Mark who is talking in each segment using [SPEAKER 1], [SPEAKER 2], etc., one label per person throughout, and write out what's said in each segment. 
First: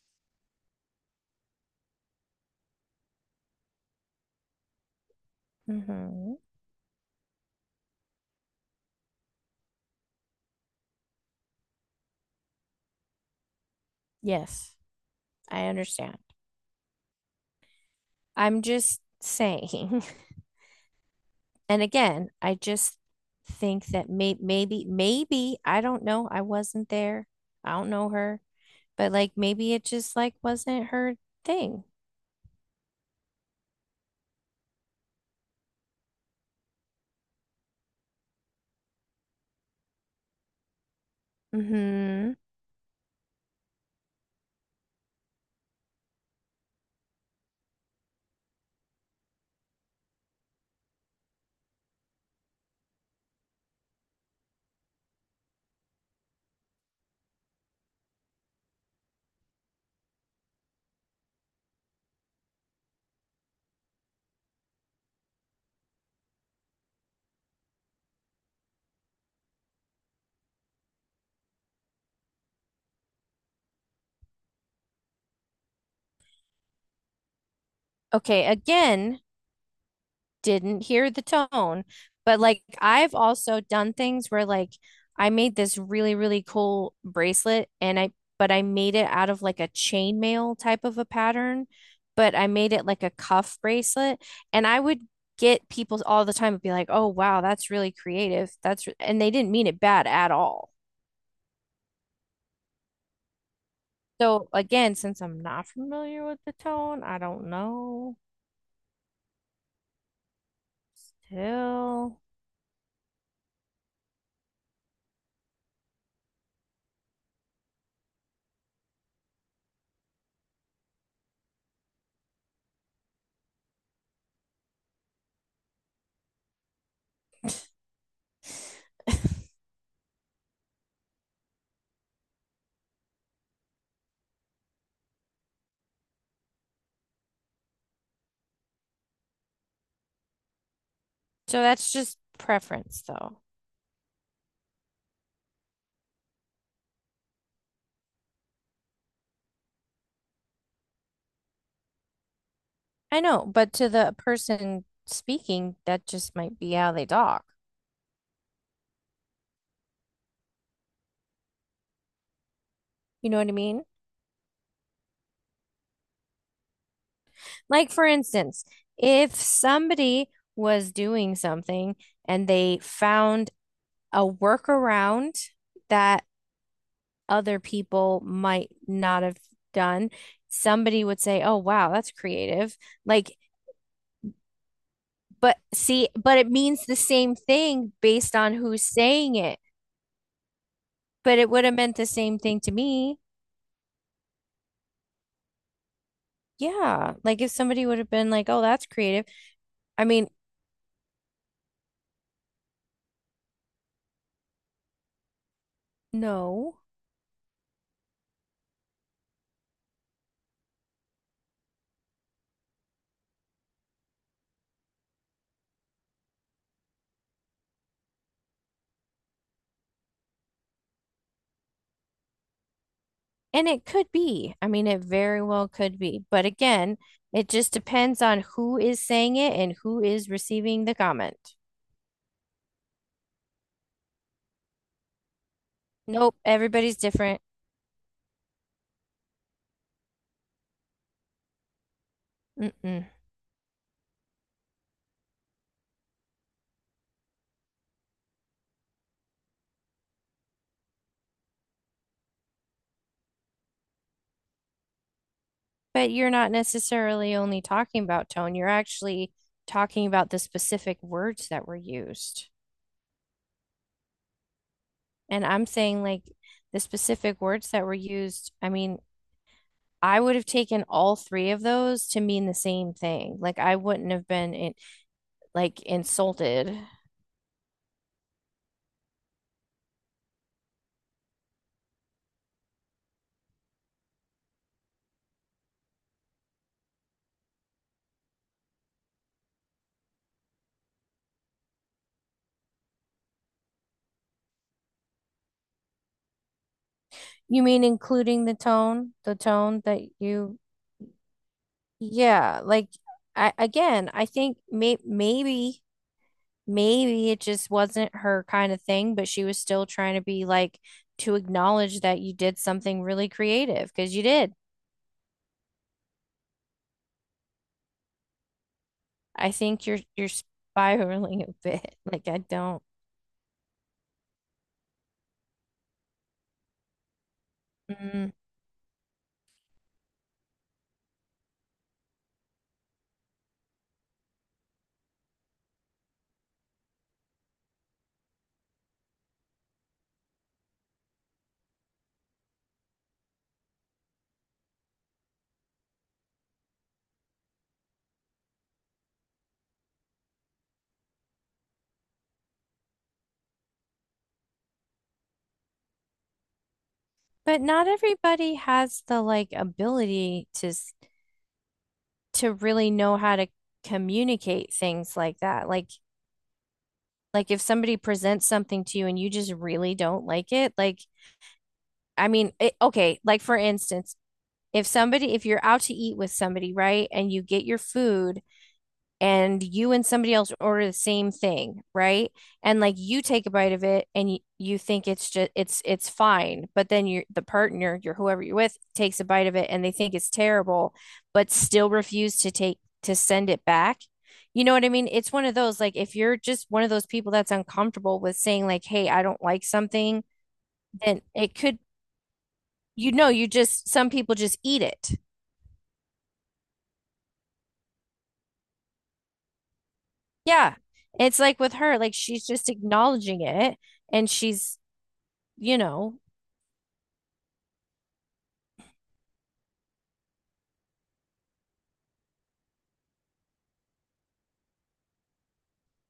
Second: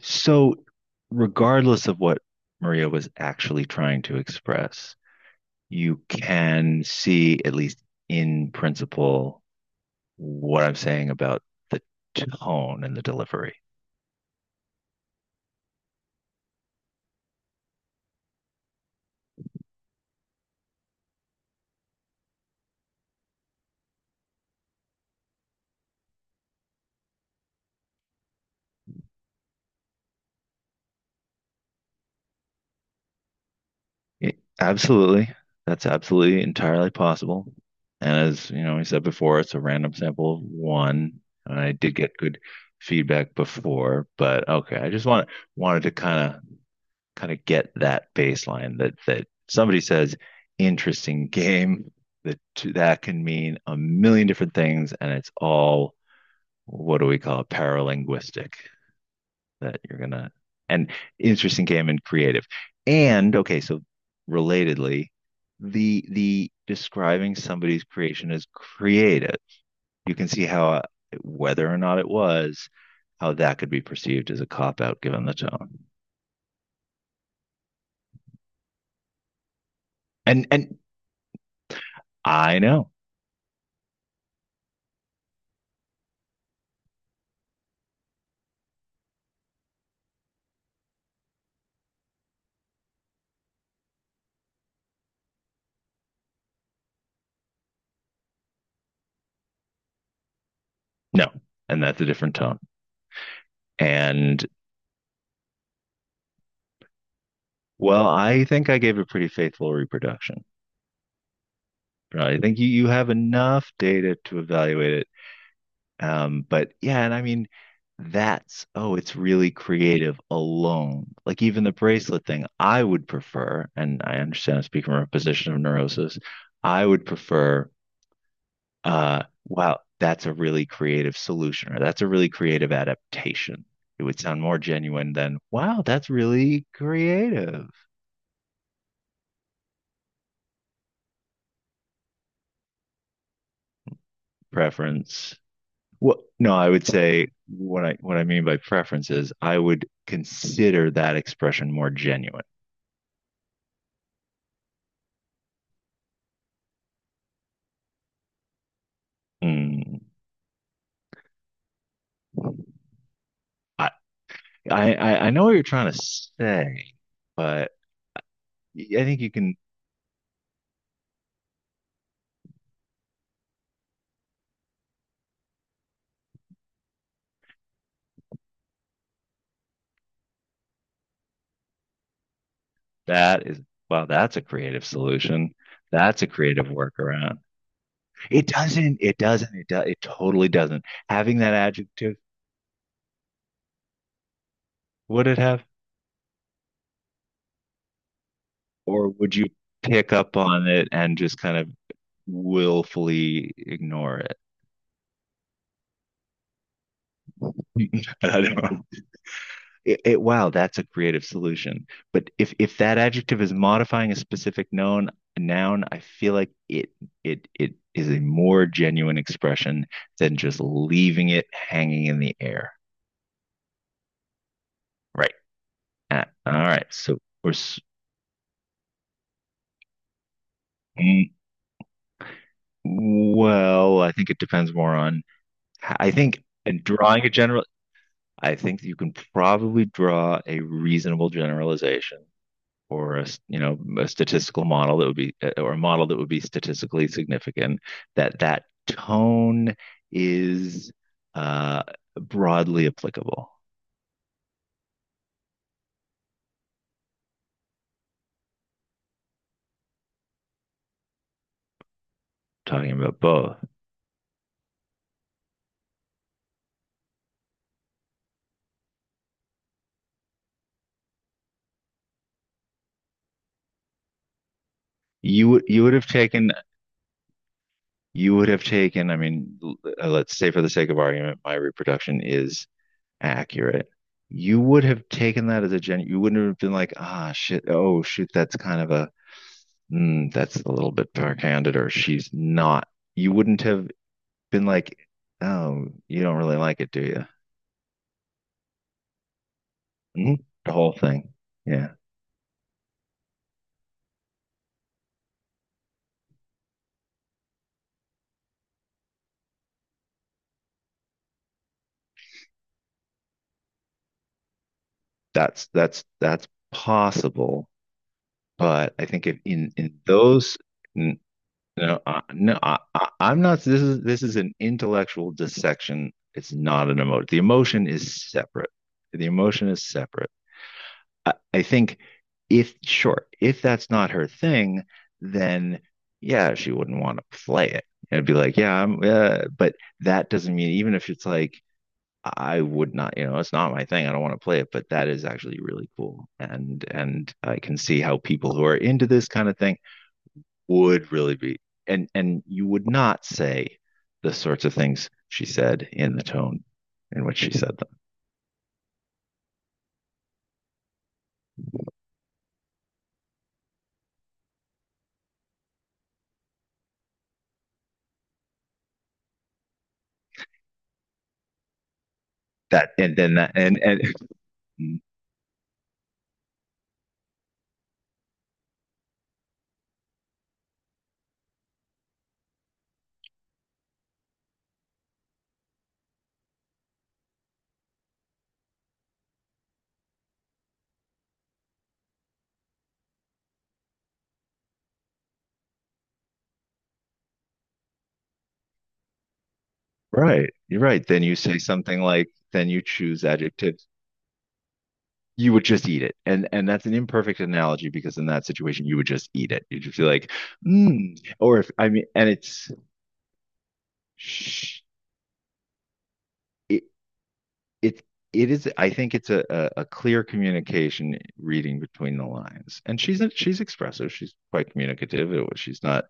[SPEAKER 1] So, regardless of what Maria was actually trying to express, you
[SPEAKER 2] Hmm
[SPEAKER 1] can see, at least in principle, what I'm saying about the tone and the delivery.
[SPEAKER 2] Yes, I understand. I'm just saying. And again, I just think that maybe I don't know. I wasn't there. I don't know her, but like maybe it just like wasn't her thing.
[SPEAKER 1] Absolutely. That's absolutely entirely possible. And as you know, we said before, it's a random sample of one. And I did get
[SPEAKER 2] Hmm
[SPEAKER 1] good feedback before, but okay, I just want wanted to kind of get that baseline that somebody says interesting game that that can mean a million different things and it's all what do we call it, paralinguistic, that you're gonna and interesting game and creative and okay, so relatedly, the describing somebody's creation as creative, you can see how, whether or not it was, how that could be perceived as a cop out given the tone
[SPEAKER 2] Okay, again,
[SPEAKER 1] and
[SPEAKER 2] didn't hear the tone. But
[SPEAKER 1] I
[SPEAKER 2] like
[SPEAKER 1] know.
[SPEAKER 2] I've also done things where like I made this really, really cool bracelet and I but I made it out of like a chainmail type of a pattern, but I made it like a cuff bracelet and I would get people all the time and be like, "Oh wow, that's really creative. That's re-" and they didn't mean it bad at all.
[SPEAKER 1] No. And that's a different tone. And
[SPEAKER 2] So again, since I'm not familiar with the tone, I don't
[SPEAKER 1] well,
[SPEAKER 2] know.
[SPEAKER 1] I think I gave a pretty faithful reproduction.
[SPEAKER 2] Till.
[SPEAKER 1] Right. I think you, you have enough data to evaluate it. But yeah, and I mean, that's, oh, it's really creative alone. Like even the bracelet thing, I would prefer, and I understand I'm speaking from a position of neurosis, I would prefer, wow, that's a really creative solution, or that's a really creative adaptation. It would sound more genuine than, wow, that's really creative
[SPEAKER 2] So that's just preference though.
[SPEAKER 1] preference. Well, no, I would say what I, what I mean by preference is I would consider that expression more genuine.
[SPEAKER 2] I know, but to the person speaking, that just might be how they talk.
[SPEAKER 1] Mm.
[SPEAKER 2] You know what I mean?
[SPEAKER 1] I know what you're trying to say, but
[SPEAKER 2] Like, for instance,
[SPEAKER 1] I think you
[SPEAKER 2] if
[SPEAKER 1] can.
[SPEAKER 2] somebody was doing something and they found a workaround that other people might not have done, somebody would say, "Oh, wow, that's creative." Like,
[SPEAKER 1] That is, well, that's a creative solution.
[SPEAKER 2] but see,
[SPEAKER 1] That's a
[SPEAKER 2] but it
[SPEAKER 1] creative
[SPEAKER 2] means the same
[SPEAKER 1] workaround.
[SPEAKER 2] thing based
[SPEAKER 1] It
[SPEAKER 2] on who's
[SPEAKER 1] doesn't. It
[SPEAKER 2] saying
[SPEAKER 1] doesn't.
[SPEAKER 2] it,
[SPEAKER 1] It does. It totally doesn't.
[SPEAKER 2] but
[SPEAKER 1] Having
[SPEAKER 2] it
[SPEAKER 1] that
[SPEAKER 2] would have meant the
[SPEAKER 1] adjective,
[SPEAKER 2] same thing to me.
[SPEAKER 1] would it have,
[SPEAKER 2] Yeah, like if somebody would have been like, "Oh, that's
[SPEAKER 1] or
[SPEAKER 2] creative,"
[SPEAKER 1] would you
[SPEAKER 2] I
[SPEAKER 1] pick
[SPEAKER 2] mean,
[SPEAKER 1] up on it and just kind of willfully ignore it?
[SPEAKER 2] no.
[SPEAKER 1] I don't know. Wow, that's a creative solution. But if that adjective is modifying a specific noun, I feel like it is a more genuine expression than just leaving it hanging in the air.
[SPEAKER 2] And it could be. I mean, it
[SPEAKER 1] Right.
[SPEAKER 2] very well could be.
[SPEAKER 1] Ah,
[SPEAKER 2] But
[SPEAKER 1] all right.
[SPEAKER 2] again,
[SPEAKER 1] So
[SPEAKER 2] it
[SPEAKER 1] or
[SPEAKER 2] just depends on who is saying it and who is receiving the comment.
[SPEAKER 1] well, I think it depends more on. I
[SPEAKER 2] Nope,
[SPEAKER 1] think in
[SPEAKER 2] everybody's
[SPEAKER 1] drawing a
[SPEAKER 2] different.
[SPEAKER 1] general. I think you can probably draw a reasonable generalization
[SPEAKER 2] Mm-mm.
[SPEAKER 1] or a, you know, a statistical model that would be or a model that would be statistically significant that that tone is uh, broadly applicable
[SPEAKER 2] But you're not necessarily only talking about tone, you're actually talking about the specific words that were used.
[SPEAKER 1] talking about both.
[SPEAKER 2] And I'm saying, like, the specific words that were used, I mean, I would have taken all three of those to mean the same thing. Like, I wouldn't have been in,
[SPEAKER 1] you
[SPEAKER 2] like,
[SPEAKER 1] you would have taken,
[SPEAKER 2] insulted.
[SPEAKER 1] you would have taken, I mean, let's say for the sake of argument my reproduction is accurate, you would have taken that as a gen, you wouldn't have been like, ah shit, oh shoot, that's kind of a mm, that's a little bit backhanded, or she's not, you wouldn't have been like, oh, you don't really like it, do you?
[SPEAKER 2] You mean including the tone that
[SPEAKER 1] Mhm.
[SPEAKER 2] you,
[SPEAKER 1] The whole thing. Yeah.
[SPEAKER 2] yeah, like I again, I think maybe it just wasn't her kind of thing, but she was still trying to be like to acknowledge that you did something really creative because you did.
[SPEAKER 1] That's possible, but I think if
[SPEAKER 2] I
[SPEAKER 1] in
[SPEAKER 2] think
[SPEAKER 1] in
[SPEAKER 2] you're
[SPEAKER 1] those n-
[SPEAKER 2] spiraling a bit.
[SPEAKER 1] no
[SPEAKER 2] Like I
[SPEAKER 1] no, I,
[SPEAKER 2] don't,
[SPEAKER 1] I, I'm not, this is this is an intellectual dissection. It's not an emotion. The emotion is
[SPEAKER 2] mm.
[SPEAKER 1] separate. The emotion is separate. I think if sure, if that's not her thing, then yeah, she wouldn't want to play it. It'd be like, yeah, I'm, but that doesn't mean even if it's like I would not, you know, it's not my thing. I don't want to play it, but that is actually really cool. And I can see how people who are into this kind of thing would really be, and you would not say the sorts of things she said in the tone in which she
[SPEAKER 2] But
[SPEAKER 1] said
[SPEAKER 2] not
[SPEAKER 1] them.
[SPEAKER 2] everybody has the like ability to s- to really know how to communicate things like that. Like if somebody presents something to you and you just really don't like it, like I mean, it,
[SPEAKER 1] That and
[SPEAKER 2] okay,
[SPEAKER 1] then
[SPEAKER 2] like
[SPEAKER 1] that
[SPEAKER 2] for
[SPEAKER 1] and
[SPEAKER 2] instance, if somebody if you're out to eat with somebody, right, and you get your food and you and somebody else order the same thing, right? And like you take a bite of it and you think it's just it's fine, but then your the partner, your whoever you're with takes a bite of it and they think it's terrible, but still refuse to take to send it back. You know what I mean? It's one of those like if you're just one of those people that's uncomfortable with saying like, "Hey, I don't like something,"
[SPEAKER 1] right, you're right. Then
[SPEAKER 2] then
[SPEAKER 1] you
[SPEAKER 2] it
[SPEAKER 1] say
[SPEAKER 2] could
[SPEAKER 1] something like, then you
[SPEAKER 2] you
[SPEAKER 1] choose
[SPEAKER 2] know, you
[SPEAKER 1] adjectives.
[SPEAKER 2] just some people just eat it.
[SPEAKER 1] You would just eat it, and that's an imperfect analogy because in that situation you would just eat it. You'd just be like,
[SPEAKER 2] Yeah.
[SPEAKER 1] mm.
[SPEAKER 2] It's like
[SPEAKER 1] Or if,
[SPEAKER 2] with
[SPEAKER 1] I
[SPEAKER 2] her,
[SPEAKER 1] mean,
[SPEAKER 2] like
[SPEAKER 1] and
[SPEAKER 2] she's
[SPEAKER 1] it's.
[SPEAKER 2] just acknowledging it and she's
[SPEAKER 1] Sh-
[SPEAKER 2] you know,
[SPEAKER 1] it it it is, I think it's a, a clear communication reading between the lines. And she's expressive. She's quite communicative. She's not,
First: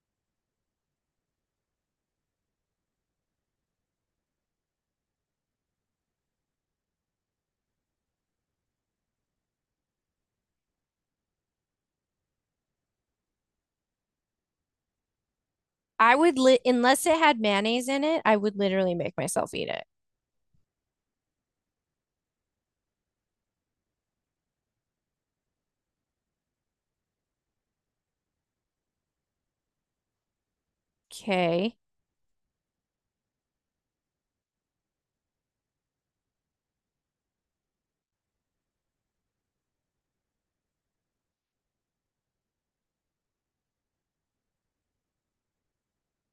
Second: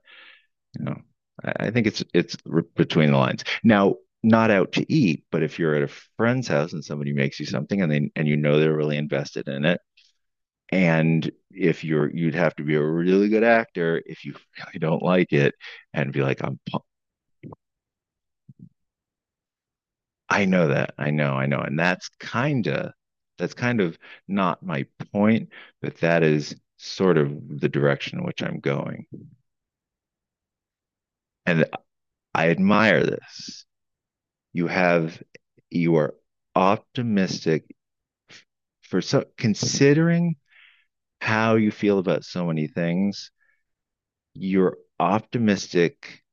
[SPEAKER 1] you know, I think it's between the lines. Now, not out to eat, but if you're at a friend's house and somebody makes you something, and they and you know they're really invested in it, and if you're, you'd have to be a really good actor if you really don't like it and
[SPEAKER 2] I
[SPEAKER 1] be
[SPEAKER 2] would
[SPEAKER 1] like,
[SPEAKER 2] li
[SPEAKER 1] I'm
[SPEAKER 2] unless it had mayonnaise in it, I would literally make myself eat it.
[SPEAKER 1] I know that. I know, I know. And that's kind of, that's kind of not my point, but that is sort of the direction in which I'm going. And
[SPEAKER 2] Okay.
[SPEAKER 1] I admire this. You have, you are optimistic for so considering how you feel about so many things, you're optimistic.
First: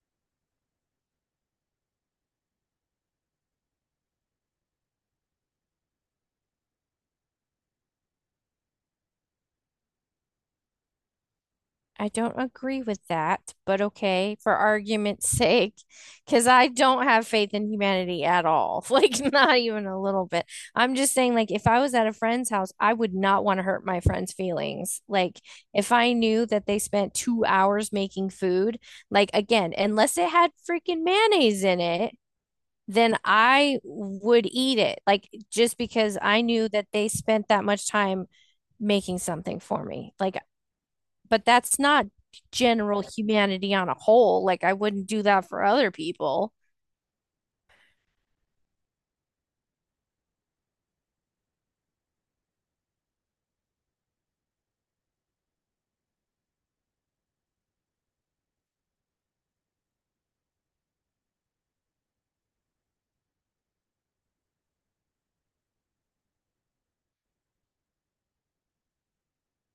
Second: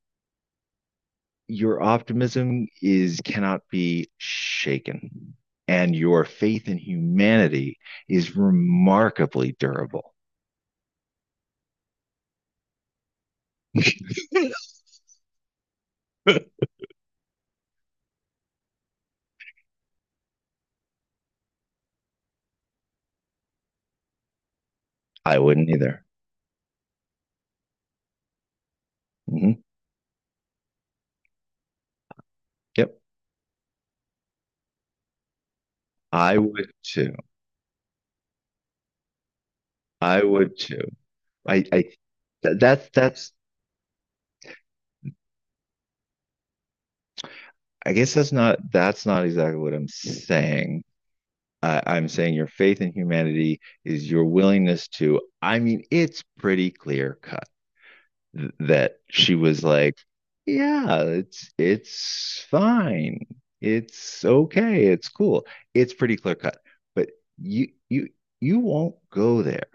[SPEAKER 1] Your optimism is cannot be shaken, and your faith in humanity is remarkably durable.
[SPEAKER 2] I don't agree with that, but okay, for argument's sake, because I don't have faith in humanity at all. Like, not even a little bit. I'm just saying, like, if I was at a friend's house, I would not want to hurt my friend's feelings.
[SPEAKER 1] I
[SPEAKER 2] Like,
[SPEAKER 1] wouldn't
[SPEAKER 2] if
[SPEAKER 1] either.
[SPEAKER 2] I knew that they spent 2 hours making food, like,
[SPEAKER 1] Hmm.
[SPEAKER 2] again, unless it had freaking mayonnaise in it,
[SPEAKER 1] Yep,
[SPEAKER 2] then I would eat it. Like, just because
[SPEAKER 1] I
[SPEAKER 2] I knew
[SPEAKER 1] would
[SPEAKER 2] that they
[SPEAKER 1] too.
[SPEAKER 2] spent that much time making something for me.
[SPEAKER 1] I
[SPEAKER 2] Like,
[SPEAKER 1] would too.
[SPEAKER 2] but
[SPEAKER 1] I,
[SPEAKER 2] that's
[SPEAKER 1] I
[SPEAKER 2] not
[SPEAKER 1] that's
[SPEAKER 2] general
[SPEAKER 1] that's
[SPEAKER 2] humanity on a whole. Like I wouldn't do that for other people.
[SPEAKER 1] I guess that's not, that's not exactly what I'm saying. I'm saying your faith in humanity is your willingness to. I mean, it's pretty clear cut. That she was like, yeah, it's fine. It's okay. It's cool. It's pretty clear cut. But you you you won't go there.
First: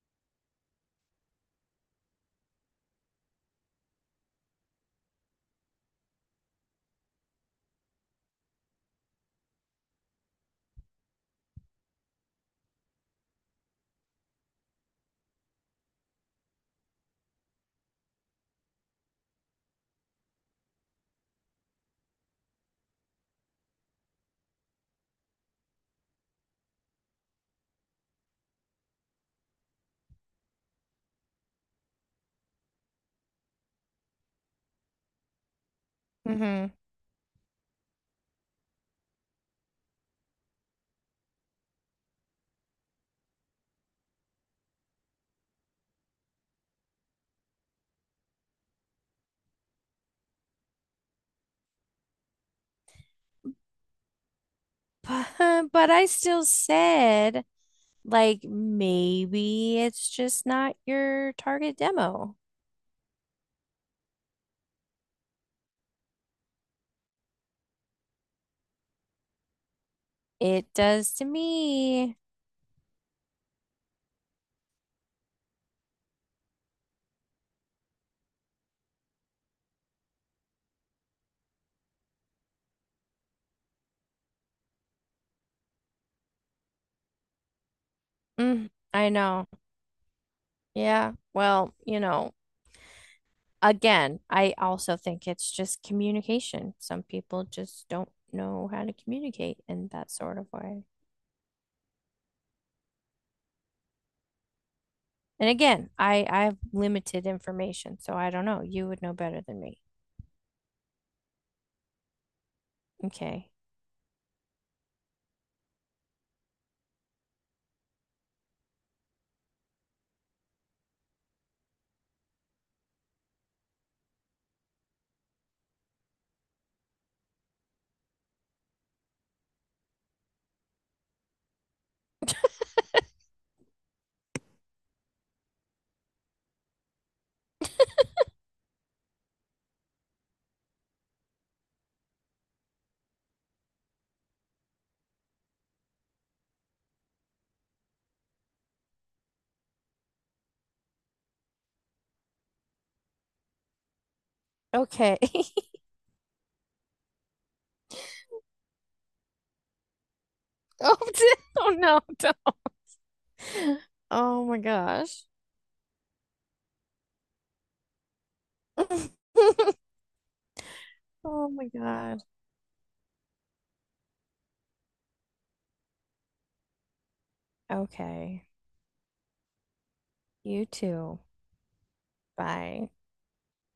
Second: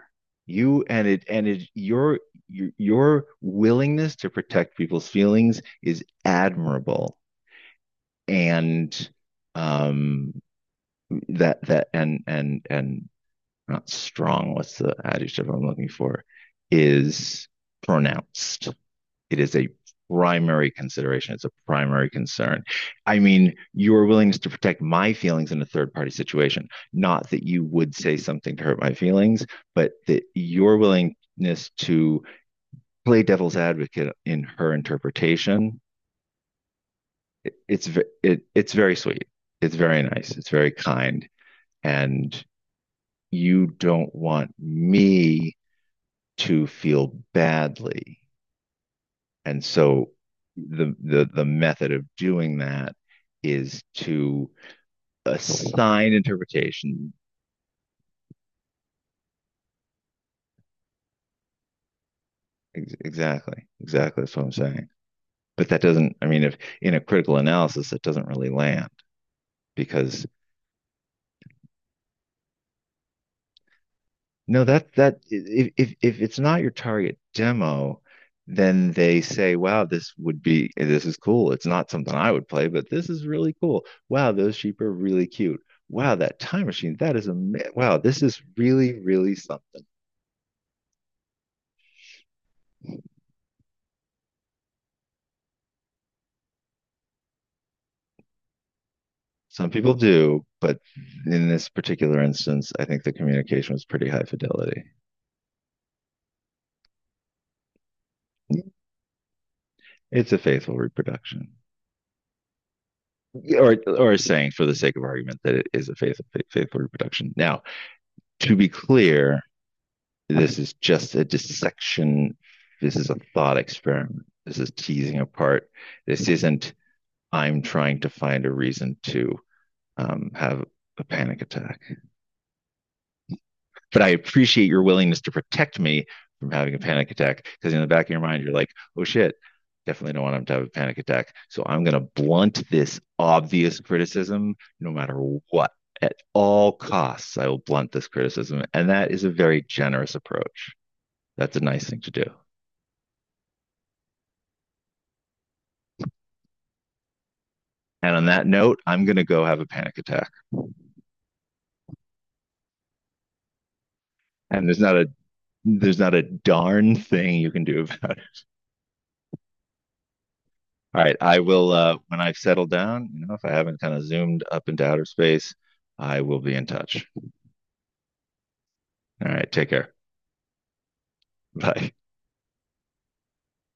[SPEAKER 1] You, and it, and it, your your willingness to protect people's feelings is admirable. And um that that and not strong, what's the adjective I'm looking for, is pronounced, it is a primary consideration. It's a primary concern. I mean, your willingness to protect my feelings in a third party situation, not that you would say something to hurt my feelings, but that your willingness to play devil's advocate in her interpretation,
[SPEAKER 2] Hmm
[SPEAKER 1] it, it's it, it's very sweet. It's very nice. It's very kind, and you don't want me to feel badly. And so the method of doing that is to
[SPEAKER 2] But, but I
[SPEAKER 1] assign
[SPEAKER 2] still
[SPEAKER 1] interpretation.
[SPEAKER 2] said, like, maybe it's just not your target demo.
[SPEAKER 1] Exactly, exactly. That's what I'm saying. But that doesn't. I mean, if in a critical analysis, it doesn't really land because
[SPEAKER 2] It does to me.
[SPEAKER 1] no, that that, if if it's not your target demo, then they say, wow, this would be, this is cool. It's not something I would play, but this is really cool. Wow, those sheep are really cute. Wow, that time machine, that is amazing. Wow, this is
[SPEAKER 2] Mm,
[SPEAKER 1] really,
[SPEAKER 2] I
[SPEAKER 1] really
[SPEAKER 2] know.
[SPEAKER 1] something.
[SPEAKER 2] Yeah. Well, you know, again, I also think it's just communication. Some people just don't know how to communicate
[SPEAKER 1] Some
[SPEAKER 2] in
[SPEAKER 1] people
[SPEAKER 2] that sort
[SPEAKER 1] do,
[SPEAKER 2] of
[SPEAKER 1] but
[SPEAKER 2] way.
[SPEAKER 1] in this particular instance, I think the communication was pretty high fidelity.
[SPEAKER 2] And again, I have limited information, so I don't know. You would know better than me.
[SPEAKER 1] It's a faithful reproduction,
[SPEAKER 2] Okay.
[SPEAKER 1] or saying for the sake of argument that it is a faithful reproduction. Now, to be clear, this is just a dissection. This is a thought experiment. This is teasing apart. This isn't. I'm trying to find a reason to have a panic attack. But I appreciate your willingness to protect me from having a panic attack because in the back of your mind, you're like, oh shit, definitely don't want him to have a panic attack. So I'm going to blunt this obvious criticism no matter what. At all costs, I will blunt this criticism. And that is a very generous approach. That's a nice thing to do.
[SPEAKER 2] Okay.
[SPEAKER 1] And on that note, I'm going to go have a panic attack.
[SPEAKER 2] Oh, oh no. Don't. Oh my
[SPEAKER 1] And there's not a,
[SPEAKER 2] gosh.
[SPEAKER 1] there's not a darn thing you can do about. All right, I
[SPEAKER 2] Oh my
[SPEAKER 1] will when
[SPEAKER 2] God.
[SPEAKER 1] I've settled down, you know, if I haven't kind of zoomed up into outer space, I will be in touch.
[SPEAKER 2] Okay.
[SPEAKER 1] All right, take care.
[SPEAKER 2] You too.
[SPEAKER 1] Bye.
[SPEAKER 2] Bye.